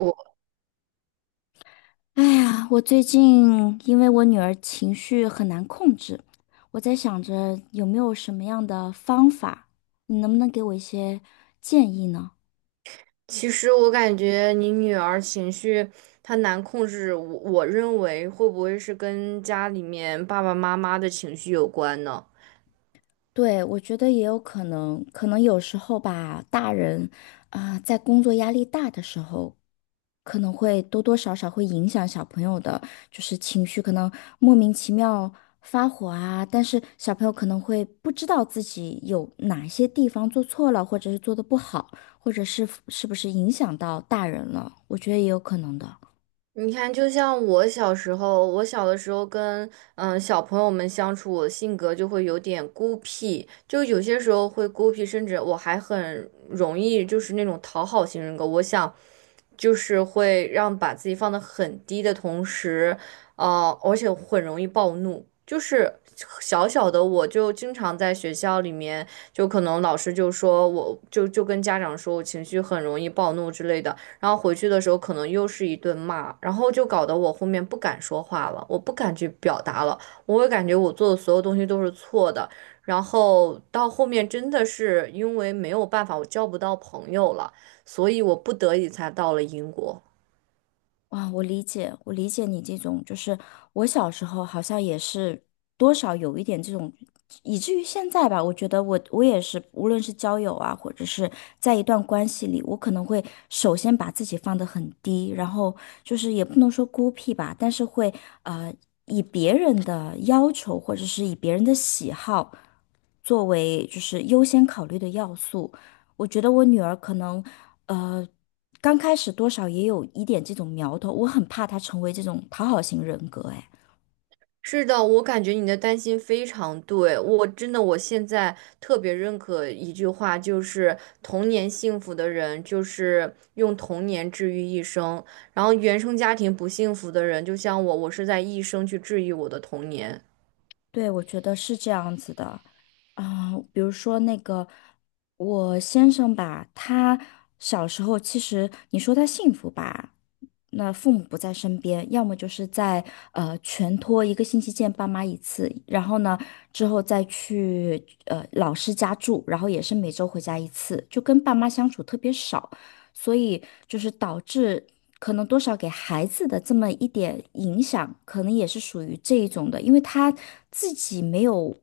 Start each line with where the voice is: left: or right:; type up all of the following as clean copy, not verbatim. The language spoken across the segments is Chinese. right: 我
left: 哎呀，我最近因为我女儿情绪很难控制，我在想着有没有什么样的方法，你能不能给我一些建议呢？
right: 其实我感觉你女儿情绪她难控制，我认为会不会是跟家里面爸爸妈妈的情绪有关呢？
left: 对，我觉得也有可能，可能有时候吧，大人啊，在工作压力大的时候，可能会多多少少会影响小朋友的，就是情绪，可能莫名其妙发火啊，但是小朋友可能会不知道自己有哪些地方做错了，或者是做的不好，或者是是不是影响到大人了，我觉得也有可能的。
right: 你看，就像我小时候，我小的时候跟小朋友们相处，我性格就会有点孤僻，就有些时候会孤僻，甚至我还很容易就是那种讨好型人格。我想，就是会让把自己放得很低的同时，啊，而且很容易暴怒。就是小小的，我就经常在学校里面，就可能老师就说我跟家长说我情绪很容易暴怒之类的。然后回去的时候可能又是一顿骂，然后就搞得我后面不敢说话了，我不敢去表达了，我会感觉我做的所有东西都是错的，然后到后面真的是因为没有办法，我交不到朋友了，所以我不得已才到了英国。
left: 啊，我理解你这种，就是我小时候好像也是多少有一点这种，以至于现在吧，我觉得我也是，无论是交友啊，或者是在一段关系里，我可能会首先把自己放得很低，然后就是也不能说孤僻吧，但是会呃以别人的要求或者是以别人的喜好作为就是优先考虑的要素，我觉得我女儿可能。呃。刚开始多少也有一点这种苗头，我很怕他成为这种讨好型人格，哎，
right: 是的，我感觉你的担心非常对，我真的我现在特别认可一句话，就是童年幸福的人就是用童年治愈一生，然后原生家庭不幸福的人，就像我，我是在一生去治愈我的童年。
left: 对，我觉得是这样子的，比如说那个我先生吧，他小时候其实你说他幸福吧，那父母不在身边，要么就是在全托1个星期见爸妈一次，然后呢之后再去老师家住，然后也是每周回家一次，就跟爸妈相处特别少。所以就是导致可能多少给孩子的这么一点影响，可能也是属于这一种的，因为他自己没有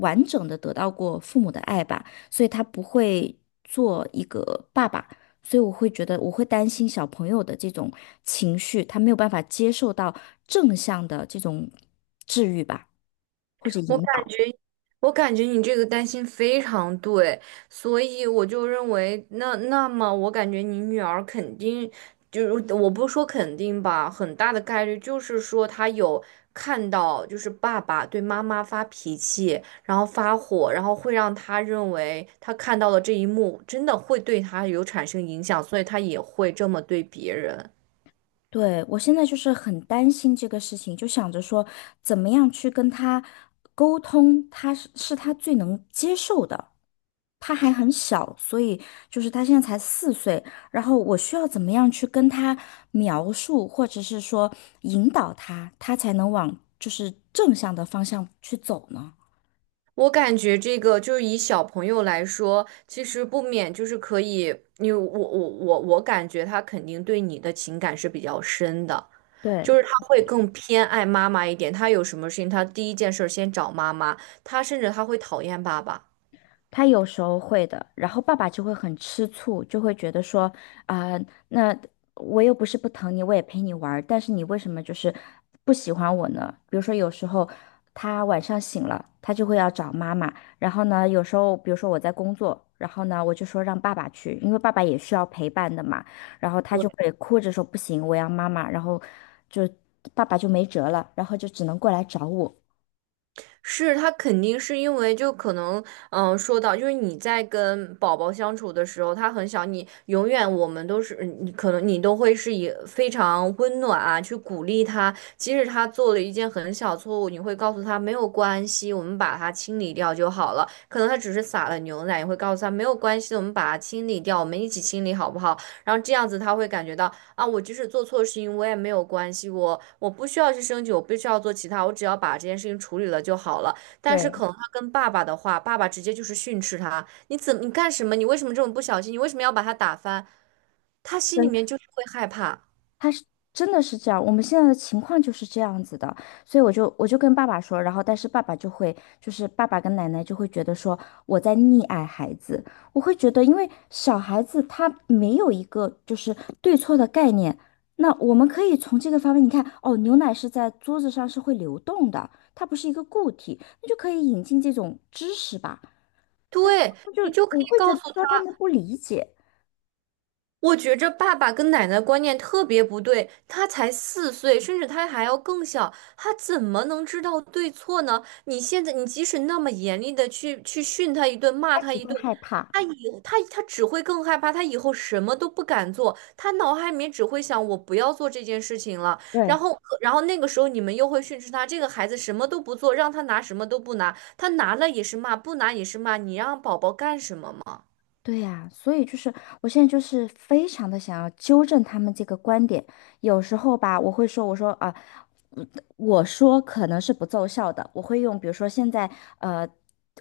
left: 完整的得到过父母的爱吧，所以他不会做一个爸爸，所以我会觉得我会担心小朋友的这种情绪，他没有办法接受到正向的这种治愈吧，或者
right: 我感
left: 引导。
right: 觉，我感觉你这个担心非常对，所以我就认为，那么我感觉你女儿肯定，就是我不说肯定吧，很大的概率就是说她有看到，就是爸爸对妈妈发脾气，然后发火，然后会让她认为她看到了这一幕，真的会对她有产生影响，所以她也会这么对别人。
left: 对，我现在就是很担心这个事情，就想着说怎么样去跟他沟通，他是是他最能接受的。他还很小，所以就是他现在才4岁，然后我需要怎么样去跟他描述，或者是说引导他，他才能往就是正向的方向去走呢？
right: 我感觉这个就是以小朋友来说，其实不免就是可以，因为我感觉他肯定对你的情感是比较深的，就
left: 对，
right: 是他会更偏爱妈妈一点，他有什么事情他第一件事儿先找妈妈，他甚至会讨厌爸爸。
left: 他有时候会的，然后爸爸就会很吃醋，就会觉得说，啊、那我又不是不疼你，我也陪你玩儿但是你为什么就是不喜欢我呢？比如说有时候他晚上醒了，他就会要找妈妈，然后呢，有时候比如说我在工作，然后呢，我就说让爸爸去，因为爸爸也需要陪伴的嘛，然后他就会哭着说不行，我要妈妈，然后就爸爸就没辙了，然后就只能过来找我。
right: 是他肯定是因为就可能，说到就是你在跟宝宝相处的时候，他很小，你永远我们都是你可能你都会是以非常温暖啊去鼓励他，即使他做了一件很小错误，你会告诉他没有关系，我们把它清理掉就好了。可能他只是撒了牛奶，也会告诉他没有关系，我们把它清理掉，我们一起清理好不好？然后这样子他会感觉到。啊，我即使做错事情，我也没有关系，我不需要去升级，我不需要做其他，我只要把这件事情处理了就好了。但是
left: 对。
right: 可能他跟爸爸的话，爸爸直接就是训斥他，你干什么？你为什么这么不小心？你为什么要把他打翻？他心里面就是会害怕。
left: 他是真的是这样，我们现在的情况就是这样子的，所以我就跟爸爸说，然后但是爸爸就会，就是爸爸跟奶奶就会觉得说我在溺爱孩子，我会觉得因为小孩子他没有一个就是对错的概念，那我们可以从这个方面，你看哦，牛奶是在桌子上是会流动的，它不是一个固体，那就可以引进这种知识吧，但是
right: 对，
left: 他们
right: 你
left: 就
right: 就可
left: 我
right: 以
left: 会觉
right: 告
left: 得
right: 诉
left: 说他
right: 他。
left: 们不理解，
right: 我觉着爸爸跟奶奶观念特别不对，他才四岁，甚至他还要更小，他怎么能知道对错呢？你现在，你即使那么严厉的去训他一顿，骂
left: 他
right: 他
left: 只
right: 一
left: 会
right: 顿，
left: 害怕，
right: 他以他他只会更害怕，他以后什么都不敢做，他脑海里面只会想我不要做这件事情了。
left: 对。
right: 然后那个时候你们又会训斥他，这个孩子什么都不做，让他拿什么都不拿，他拿了也是骂，不拿也是骂，你让宝宝干什么嘛？
left: 对呀，所以就是我现在就是非常的想要纠正他们这个观点。有时候吧，我会说，我说可能是不奏效的，我会用，比如说现在，呃，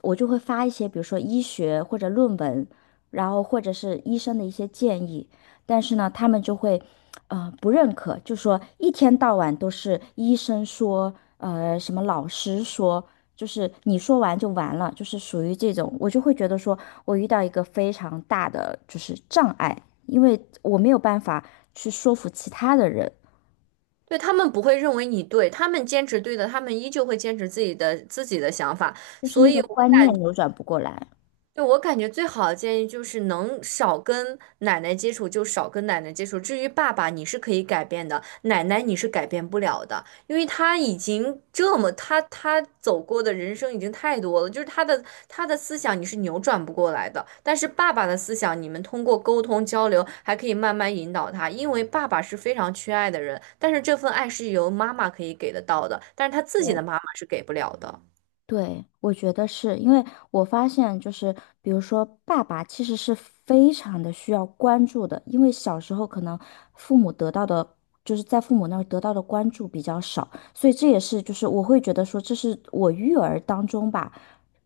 left: 我就会发一些，比如说医学或者论文，然后或者是医生的一些建议，但是呢，他们就会，不认可，就说一天到晚都是医生说，什么老师说，就是你说完就完了，就是属于这种，我就会觉得说我遇到一个非常大的就是障碍，因为我没有办法去说服其他的人。
right: 对，他们不会认为你对，他们坚持对的，他们依旧会坚持自己的想法。
left: 就是
right: 所
left: 那个
right: 以我
left: 观念扭转不过来。
right: 对，我感觉最好的建议就是能少跟奶奶接触就少跟奶奶接触。至于爸爸，你是可以改变的，奶奶你是改变不了的，因为他已经这么他走过的人生已经太多了，就是他的思想你是扭转不过来的。但是爸爸的思想，你们通过沟通交流还可以慢慢引导他，因为爸爸是非常缺爱的人，但是这份爱是由妈妈可以给得到的，但是他自己
left: 对，
right: 的妈妈是给不了的。
left: 对，我觉得是因为我发现，就是比如说，爸爸其实是非常的需要关注的，因为小时候可能父母得到的，就是在父母那儿得到的关注比较少，所以这也是就是我会觉得说，这是我育儿当中吧，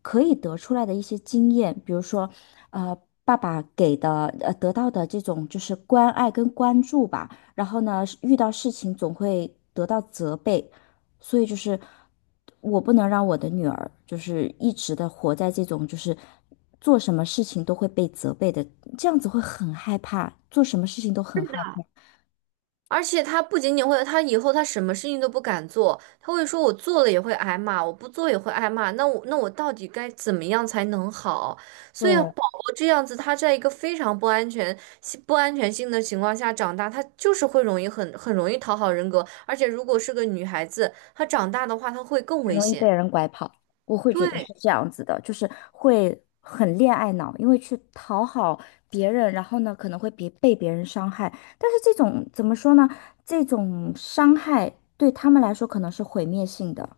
left: 可以得出来的一些经验，比如说，呃，爸爸给的得到的这种就是关爱跟关注吧，然后呢，遇到事情总会得到责备。所以就是我不能让我的女儿就是一直的活在这种就是做什么事情都会被责备的，这样子会很害怕，做什么事情都很害怕，
right: 而且他不仅仅会，他以后他什么事情都不敢做，他会说我做了也会挨骂，我不做也会挨骂，那我到底该怎么样才能好？所以宝
left: 对，
right: 宝这样子，他在一个非常不安全、不安全性的情况下长大，他就是会容易很容易讨好人格，而且如果是个女孩子，她长大的话，她会更
left: 很
right: 危
left: 容易被
right: 险。
left: 人拐跑。我会觉得
right: 对。
left: 是这样子的，就是会很恋爱脑，因为去讨好别人，然后呢可能会别被别人伤害，但是这种怎么说呢？这种伤害对他们来说可能是毁灭性的。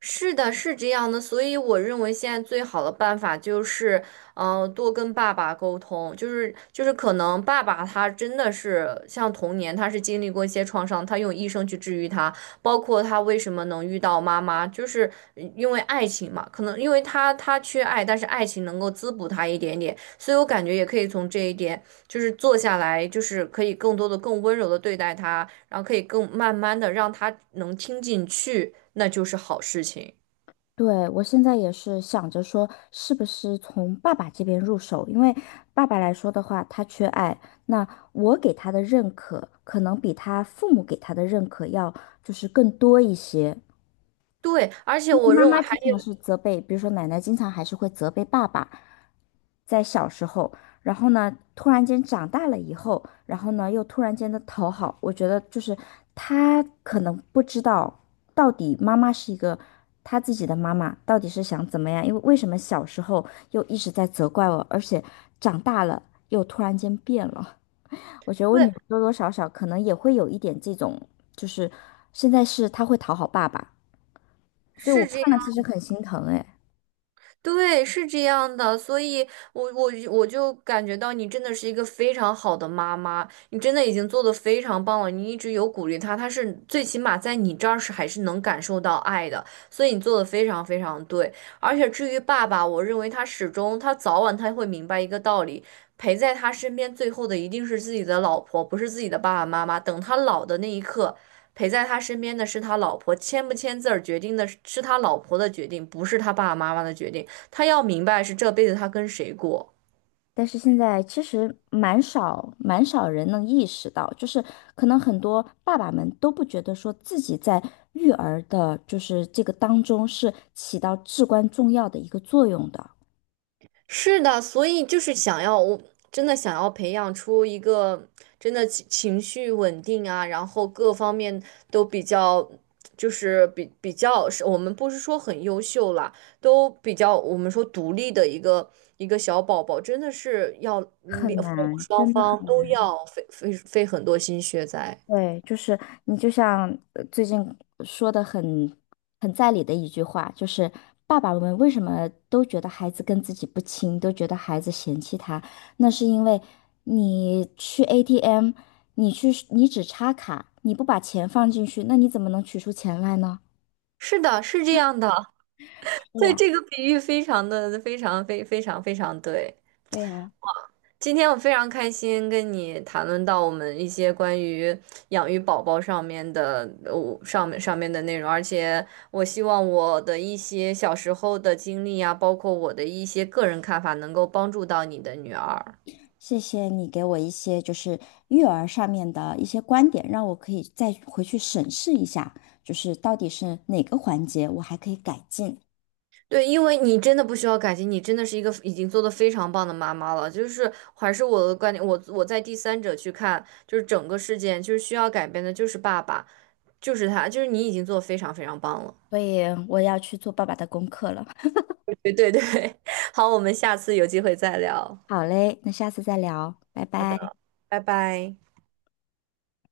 right: 是的，是这样的，所以我认为现在最好的办法就是，多跟爸爸沟通，就是可能爸爸他真的是像童年，他是经历过一些创伤，他用一生去治愈他，包括他为什么能遇到妈妈，就是因为爱情嘛，可能因为他缺爱，但是爱情能够滋补他一点点，所以我感觉也可以从这一点。就是坐下来，就是可以更多的、更温柔的对待他，然后可以更慢慢的让他能听进去，那就是好事情。
left: 对，我现在也是想着说，是不是从爸爸这边入手？因为爸爸来说的话，他缺爱，那我给他的认可，可能比他父母给他的认可要就是更多一些。
right: 对，而且
left: 因为
right: 我
left: 妈
right: 认为
left: 妈
right: 还
left: 经
right: 有，
left: 常是责备，比如说奶奶经常还是会责备爸爸，在小时候，然后呢，突然间长大了以后，然后呢，又突然间的讨好，我觉得就是他可能不知道到底妈妈是一个他自己的妈妈到底是想怎么样，因为为什么小时候又一直在责怪我，而且长大了又突然间变了。我觉得我女
right: 对，
left: 儿多多少少可能也会有一点这种，就是现在是她会讨好爸爸，所以我
right: 是这样。
left: 看了其实很心疼哎，
right: 对，是这样的，所以我就感觉到你真的是一个非常好的妈妈，你真的已经做的非常棒了，你一直有鼓励他，他是最起码在你这儿是还是能感受到爱的，所以你做的非常非常对。而且至于爸爸，我认为他始终早晚他会明白一个道理，陪在他身边最后的一定是自己的老婆，不是自己的爸爸妈妈。等他老的那一刻。陪在他身边的是他老婆，签不签字儿决定的是他老婆的决定，不是他爸爸妈妈的决定。他要明白是这辈子他跟谁过。
left: 但是现在其实蛮少蛮少人能意识到，就是可能很多爸爸们都不觉得说自己在育儿的，就是这个当中是起到至关重要的一个作用的，
right: 是的，所以就是想要，我真的想要培养出一个真的情绪稳定啊，然后各方面都比较，就是比较是，我们不是说很优秀啦，都比较我们说独立的一个小宝宝，真的是要
left: 很
right: 两父母
left: 难，
right: 双
left: 真的很
right: 方都要费很多心血在。
left: 对，就是你就像最近说的很在理的一句话，就是爸爸们为什么都觉得孩子跟自己不亲，都觉得孩子嫌弃他，那是因为你去 ATM，你只插卡，你不把钱放进去，那你怎么能取出钱来呢？
right: 是的，是这样的。
left: 对
right: 对，
left: 呀，
right: 这个比喻非常非常对。
left: 对呀，
right: 今天我非常开心跟你谈论到我们一些关于养育宝宝上面的，上面的内容，而且我希望我的一些小时候的经历啊，包括我的一些个人看法，能够帮助到你的女儿。
left: 谢谢你给我一些就是育儿上面的一些观点，让我可以再回去审视一下，就是到底是哪个环节我还可以改进。
right: 对，因为你真的不需要感激，你真的是一个已经做的非常棒的妈妈了。就是还是我的观点，我在第三者去看，就是整个事件，就是需要改变的就是爸爸，就是他，就是你已经做得非常非常棒了。
left: 所以我要去做爸爸的功课了。
right: 对对对，好，我们下次有机会再聊，
left: 好嘞，那下次再聊，拜拜。
right: 拜拜。